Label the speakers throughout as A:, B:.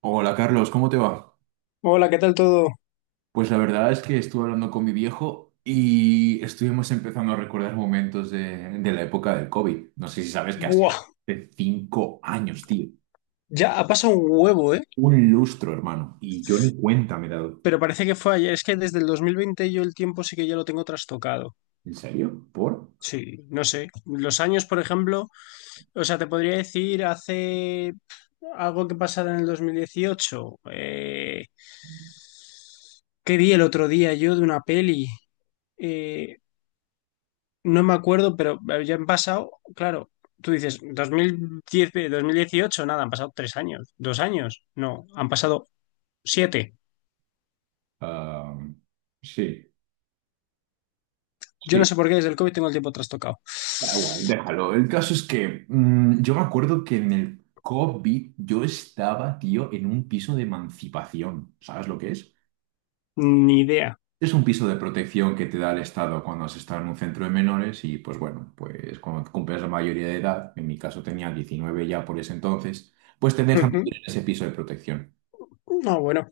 A: Hola Carlos, ¿cómo te va?
B: Hola, ¿qué tal todo?
A: Pues la verdad es que estuve hablando con mi viejo y estuvimos empezando a recordar momentos de la época del COVID. No sé si sabes que ha sido
B: Buah,
A: hace 5 años, tío.
B: ya ha pasado un huevo, ¿eh?
A: Un lustro, hermano. Y yo ni cuenta me he dado.
B: Pero parece que fue ayer. Es que desde el 2020 yo el tiempo sí que ya lo tengo trastocado.
A: ¿En serio? ¿Por?
B: Sí, no sé. Los años, por ejemplo, o sea, te podría decir hace algo que pasara en el 2018. ¿Qué vi el otro día yo de una peli? Eh, no me acuerdo, pero ya han pasado, claro, tú dices, dos mil diez, 2018, nada, han pasado tres años, dos años, no, han pasado siete.
A: Ah, sí,
B: Yo no
A: sí.
B: sé por qué desde el COVID tengo el tiempo trastocado.
A: Da igual, déjalo. El caso es que yo me acuerdo que en el COVID yo estaba, tío, en un piso de emancipación. ¿Sabes lo que es?
B: Ni idea.
A: Es un piso de protección que te da el Estado cuando has estado en un centro de menores y pues bueno, pues cuando cumples la mayoría de edad, en mi caso tenía 19 ya por ese entonces, pues te dejan vivir en ese piso de protección.
B: Ujú. No, bueno,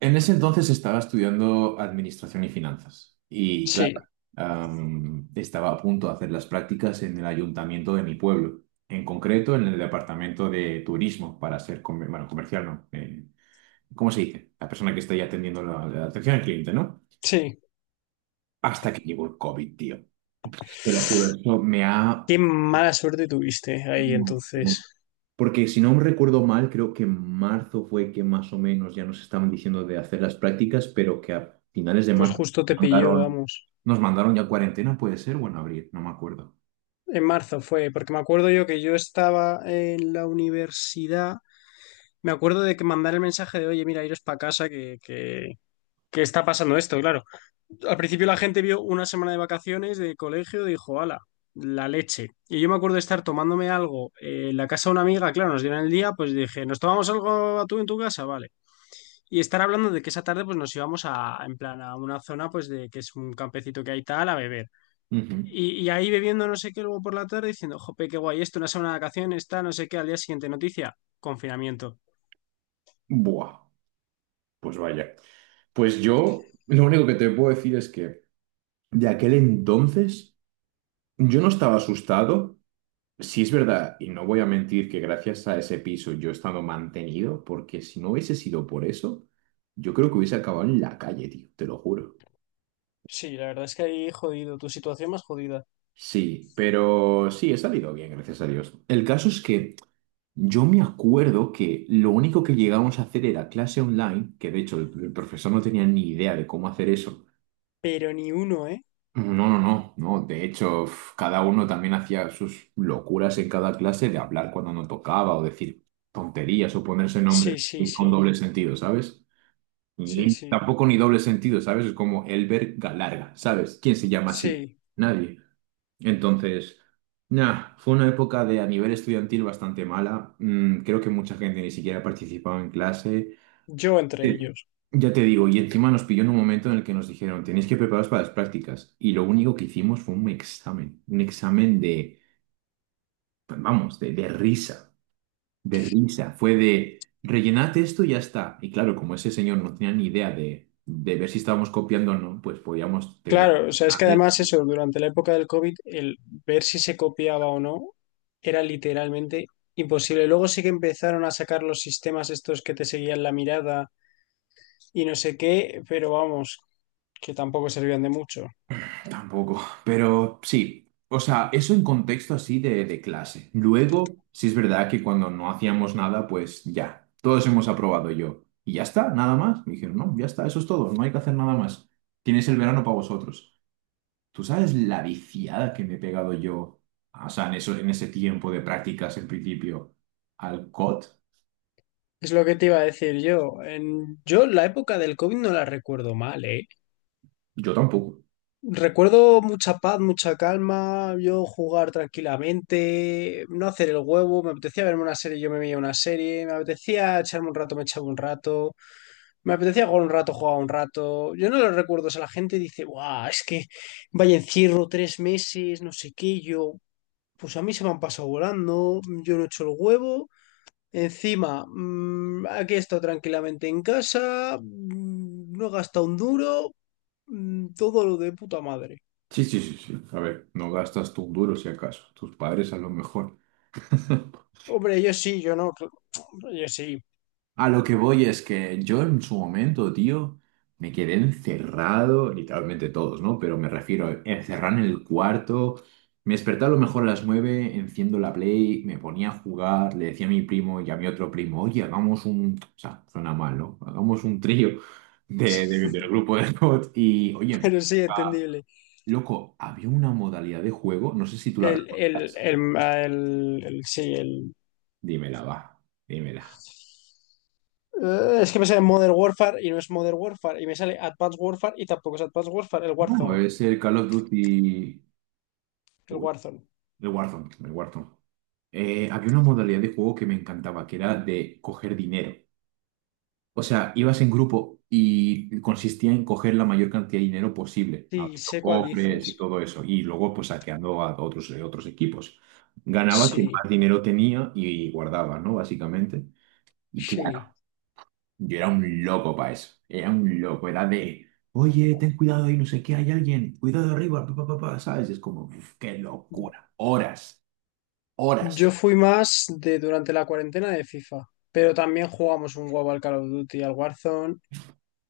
A: En ese entonces estaba estudiando administración y finanzas y claro,
B: sí,
A: estaba a punto de hacer las prácticas en el ayuntamiento de mi pueblo, en concreto en el departamento de turismo para ser, bueno, comercial, ¿no? ¿Cómo se dice? La persona que está ahí atendiendo la atención al cliente, ¿no?
B: sí.
A: Hasta que llegó el COVID, tío. Te lo juro, eso me ha...
B: Qué mala suerte tuviste ahí entonces.
A: Porque si no recuerdo mal, creo que en marzo fue que más o menos ya nos estaban diciendo de hacer las prácticas, pero que a finales de
B: Pues
A: marzo
B: justo te
A: nos
B: pilló,
A: mandaron,
B: vamos.
A: ya cuarentena, puede ser, o en abril, no me acuerdo.
B: En marzo fue, porque me acuerdo yo que yo estaba en la universidad. Me acuerdo de que mandar el mensaje de, oye, mira, iros para casa, que está pasando esto, claro. Al principio la gente vio una semana de vacaciones de colegio y dijo, ala, la leche. Y yo me acuerdo de estar tomándome algo en la casa de una amiga, claro, nos dieron el día, pues dije, ¿nos tomamos algo a tú en tu casa? Vale. Y estar hablando de que esa tarde pues nos íbamos a, en plan, a una zona pues de que es un campecito que hay tal, a beber.
A: Ujú.
B: Y ahí bebiendo no sé qué luego por la tarde diciendo, jope, qué guay esto, una semana de vacaciones, está, no sé qué, al día siguiente noticia, confinamiento.
A: Buah, pues vaya. Pues yo, lo único que te puedo decir es que de aquel entonces yo no estaba asustado. Sí, es verdad, y no voy a mentir que gracias a ese piso yo he estado mantenido, porque si no hubiese sido por eso, yo creo que hubiese acabado en la calle, tío, te lo juro.
B: Sí, la verdad es que ahí jodido, tu situación más jodida.
A: Sí, pero sí, he salido bien, gracias a Dios. El caso es que yo me acuerdo que lo único que llegábamos a hacer era clase online, que de hecho el profesor no tenía ni idea de cómo hacer eso.
B: Pero ni uno, ¿eh?
A: No, no, no, no. De hecho, uf, cada uno también hacía sus locuras en cada clase de hablar cuando no tocaba o decir tonterías o ponerse
B: Sí,
A: nombres
B: sí, sí,
A: con doble sentido, ¿sabes?
B: sí,
A: Y
B: sí.
A: tampoco ni doble sentido, ¿sabes? Es como Elber Galarga, ¿sabes? ¿Quién se llama así?
B: Sí,
A: Nadie. Entonces, nada, fue una época de a nivel estudiantil bastante mala. Creo que mucha gente ni siquiera participaba en clase.
B: yo entre
A: Eh,
B: ellos.
A: Ya te digo, y encima nos pilló en un momento en el que nos dijeron, tenéis que prepararos para las prácticas. Y lo único que hicimos fue un examen de, pues, vamos, de risa, de risa. Fue de, rellenad esto y ya está. Y claro, como ese señor no tenía ni idea de ver si estábamos copiando o no, pues podíamos tener...
B: Claro, o sea, es que además eso, durante la época del COVID, el ver si se copiaba o no era literalmente imposible. Luego sí que empezaron a sacar los sistemas estos que te seguían la mirada y no sé qué, pero vamos, que tampoco servían de mucho.
A: Tampoco, pero sí, o sea, eso en contexto así de clase. Luego, sí es verdad que cuando no hacíamos nada, pues ya, todos hemos aprobado yo. Y ya está, nada más. Me dijeron, no, ya está, eso es todo, no hay que hacer nada más. Tienes el verano para vosotros. ¿Tú sabes la viciada que me he pegado yo, o sea, en eso, en ese tiempo de prácticas en principio, al COT?
B: Es lo que te iba a decir yo. Yo la época del COVID no la recuerdo mal, ¿eh?
A: Yo tampoco.
B: Recuerdo mucha paz, mucha calma, yo jugar tranquilamente, no hacer el huevo, me apetecía verme una serie, yo me veía una serie, me apetecía echarme un rato, me echaba un rato, me apetecía jugar un rato, jugaba un rato. Yo no lo recuerdo, o sea, la gente dice, guau, es que vaya encierro tres meses, no sé qué, yo, pues a mí se me han pasado volando, yo no he hecho el huevo, encima, aquí he estado tranquilamente en casa, no he gastado un duro, todo lo de puta madre.
A: Sí, sí, sí, sí. A ver, no gastas tú un duro si acaso. Tus padres a lo mejor.
B: Hombre, yo sí, yo no, yo sí,
A: A lo que voy es que yo en su momento, tío, me quedé encerrado, literalmente todos, ¿no? Pero me refiero a encerrar en el cuarto. Me despertaba a lo mejor a las 9, enciendo la Play, me ponía a jugar, le decía a mi primo y a mi otro primo, oye, hagamos un... O sea, suena mal, ¿no? Hagamos un trío del grupo de bots y, oye, empezó
B: pero sí,
A: a-
B: entendible.
A: loco, había una modalidad de juego, no sé si tú la recuerdas.
B: El, ah, el- sí, el...
A: Dímela, va, dímela.
B: Es que me sale Modern Warfare y no es Modern Warfare, y me sale Advanced Warfare y tampoco es Advanced Warfare, el
A: No,
B: Warzone,
A: es el Call of Duty...
B: el Warzone.
A: De Warzone, de Warzone. Había una modalidad de juego que me encantaba, que era de coger dinero. O sea, ibas en grupo y consistía en coger la mayor cantidad de dinero posible,
B: Sí,
A: abriendo
B: sé cuál
A: cofres y
B: dices.
A: todo eso, y luego pues saqueando a otros, otros equipos. Ganaba quien más
B: Sí,
A: dinero tenía y guardaba, ¿no? Básicamente. Y claro,
B: sí.
A: yo era un loco para eso, era un loco, era de, oye, ten cuidado ahí, no sé qué, hay alguien, cuidado arriba, pa, pa, pa, pa", ¿sabes? Es como, "Uf, qué locura, horas,
B: Yo
A: horas.
B: fui más de durante la cuarentena de FIFA, pero también jugamos un huevo al Call of Duty, al Warzone.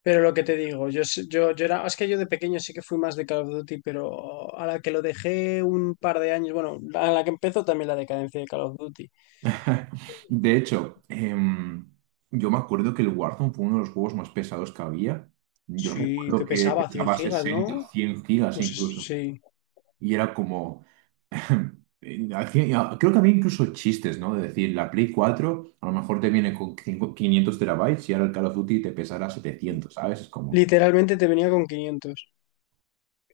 B: Pero lo que te digo, yo era, es que yo de pequeño sí que fui más de Call of Duty, pero a la que lo dejé un par de años, bueno, a la que empezó también la decadencia de Call of Duty.
A: De hecho, yo me acuerdo que el Warzone fue uno de los juegos más pesados que había. Yo
B: Sí,
A: recuerdo
B: que
A: que
B: pesaba 100
A: pesaba
B: gigas,
A: 60,
B: ¿no?
A: 100 gigas incluso.
B: Sí,
A: Y era como... Creo que había incluso chistes, ¿no? De decir, la Play 4 a lo mejor te viene con 500 terabytes y ahora el Call of Duty te pesará 700, ¿sabes? Es como,
B: literalmente te venía con 500.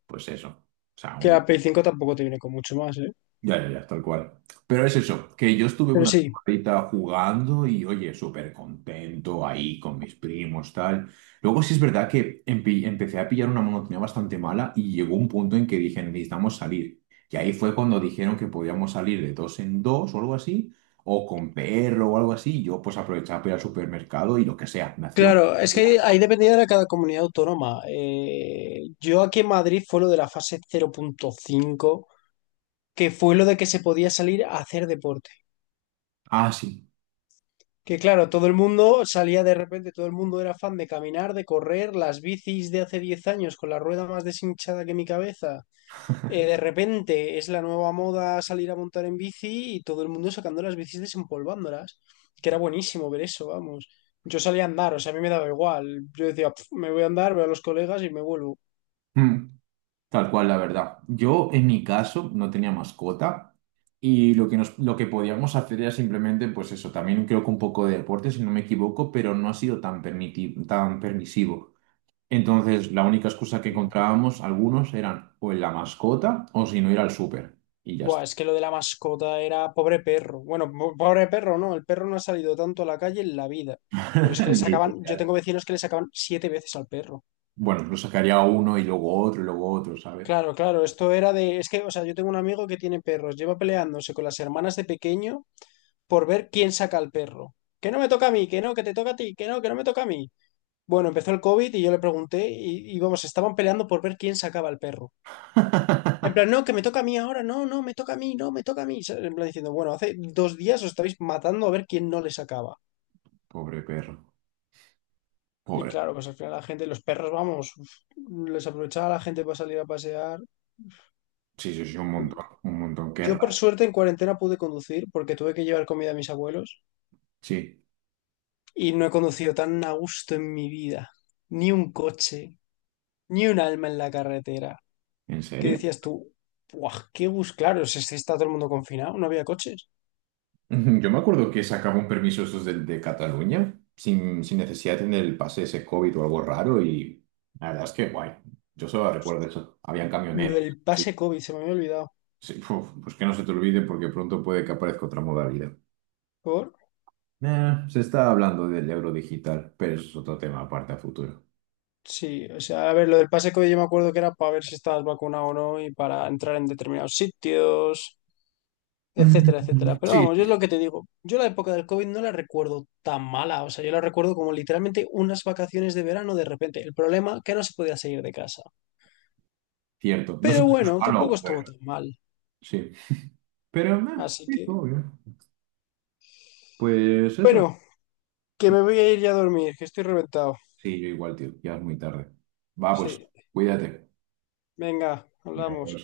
A: pues eso. O sea,
B: Que
A: un
B: la Play 5 tampoco te viene con mucho más, ¿eh?
A: ya, ya, ya, tal cual. Pero es eso, que yo estuve
B: Pero
A: una
B: sí,
A: temporadita jugando y, oye, súper contento ahí con mis primos, tal. Luego sí es verdad que empecé a pillar una monotonía bastante mala y llegó un punto en que dije, necesitamos salir. Y ahí fue cuando dijeron que podíamos salir de dos en dos o algo así, o con perro o algo así. Y yo pues aprovechaba para ir al supermercado y lo que sea, me hacía un...
B: claro, es que ahí dependía de cada comunidad autónoma. Yo aquí en Madrid fue lo de la fase cero punto cinco, que fue lo de que se podía salir a hacer deporte.
A: Ah, sí.
B: Que claro, todo el mundo salía de repente, todo el mundo era fan de caminar, de correr, las bicis de hace 10 años con la rueda más deshinchada que mi cabeza. De repente es la nueva moda salir a montar en bici y todo el mundo sacando las bicis desempolvándolas. Que era buenísimo ver eso, vamos. Yo salía a andar, o sea, a mí me daba igual. Yo decía, "Pf, me voy a andar, veo a los colegas y me vuelvo".
A: Tal cual, la verdad. Yo, en mi caso, no tenía mascota y lo que, lo que podíamos hacer era simplemente, pues eso, también creo que un poco de deporte, si no me equivoco, pero no ha sido tan permisivo. Entonces, la única excusa que encontrábamos algunos eran o en la mascota o si no ir al súper. Y ya
B: Buah,
A: está.
B: es que lo de la mascota era pobre perro. Bueno, pobre perro, no. El perro no ha salido tanto a la calle en la vida. Pero es que le sacaban, yo
A: Literal.
B: tengo vecinos que le sacaban siete veces al perro.
A: Bueno, lo sacaría a uno y luego otro, ¿sabes?
B: Claro, claro, esto era de, es que, o sea, yo tengo un amigo que tiene perros, lleva peleándose con las hermanas de pequeño por ver quién saca al perro. Que no me toca a mí, que no, que te toca a ti, que no me toca a mí. Bueno, empezó el COVID y yo le pregunté y vamos, estaban peleando por ver quién sacaba al perro. En plan, no, que me toca a mí ahora, no, no, me toca a mí, no, me toca a mí. ¿Sabes? En plan diciendo, bueno, hace dos días os estáis matando a ver quién no les acaba.
A: Pobre perro.
B: Y
A: Pobre.
B: claro, pues al final la gente, los perros, vamos, uf, les aprovechaba la gente para salir a pasear.
A: Sí, sí, sí, un montón, un montón. Qué
B: Yo por
A: raro.
B: suerte en cuarentena pude conducir porque tuve que llevar comida a mis abuelos
A: Sí.
B: y no he conducido tan a gusto en mi vida. Ni un coche, ni un alma en la carretera.
A: ¿En
B: ¿Qué
A: serio?
B: decías tú? Buah, qué bus claro, si está todo el mundo confinado, no había coches.
A: Ujú. Yo me acuerdo que sacaba un permiso esos del de Cataluña, sin necesidad de tener el pase ese COVID o algo raro, y la verdad es que guay. Yo solo recuerdo eso. Habían
B: Lo
A: camioneros.
B: del
A: Sí,
B: pase COVID, se me había olvidado.
A: sí, uf, pues que no se te olvide porque pronto puede que aparezca otra modalidad.
B: Por
A: Se está hablando del euro digital, pero eso es otro tema aparte a futuro.
B: Sí, o sea, a ver, lo del pase COVID yo me acuerdo que era para ver si estabas vacunado o no y para entrar en determinados sitios, etcétera, etcétera.
A: Mm.
B: Pero
A: Sí,
B: vamos, yo es lo que te digo. Yo la época del COVID no la recuerdo tan mala, o sea, yo la recuerdo como literalmente unas vacaciones de verano de repente. El problema que no se podía salir de casa.
A: cierto. No sé
B: Pero
A: si es
B: bueno,
A: malo,
B: tampoco estuvo
A: pero
B: tan mal.
A: sí. Pero
B: Así
A: sí,
B: que,
A: obvio. Pues eso.
B: bueno, que me voy a ir ya a dormir, que estoy reventado.
A: Sí, yo igual, tío. Ya es muy tarde. Va, pues,
B: Sí,
A: cuídate.
B: venga,
A: Adiós.
B: hablamos.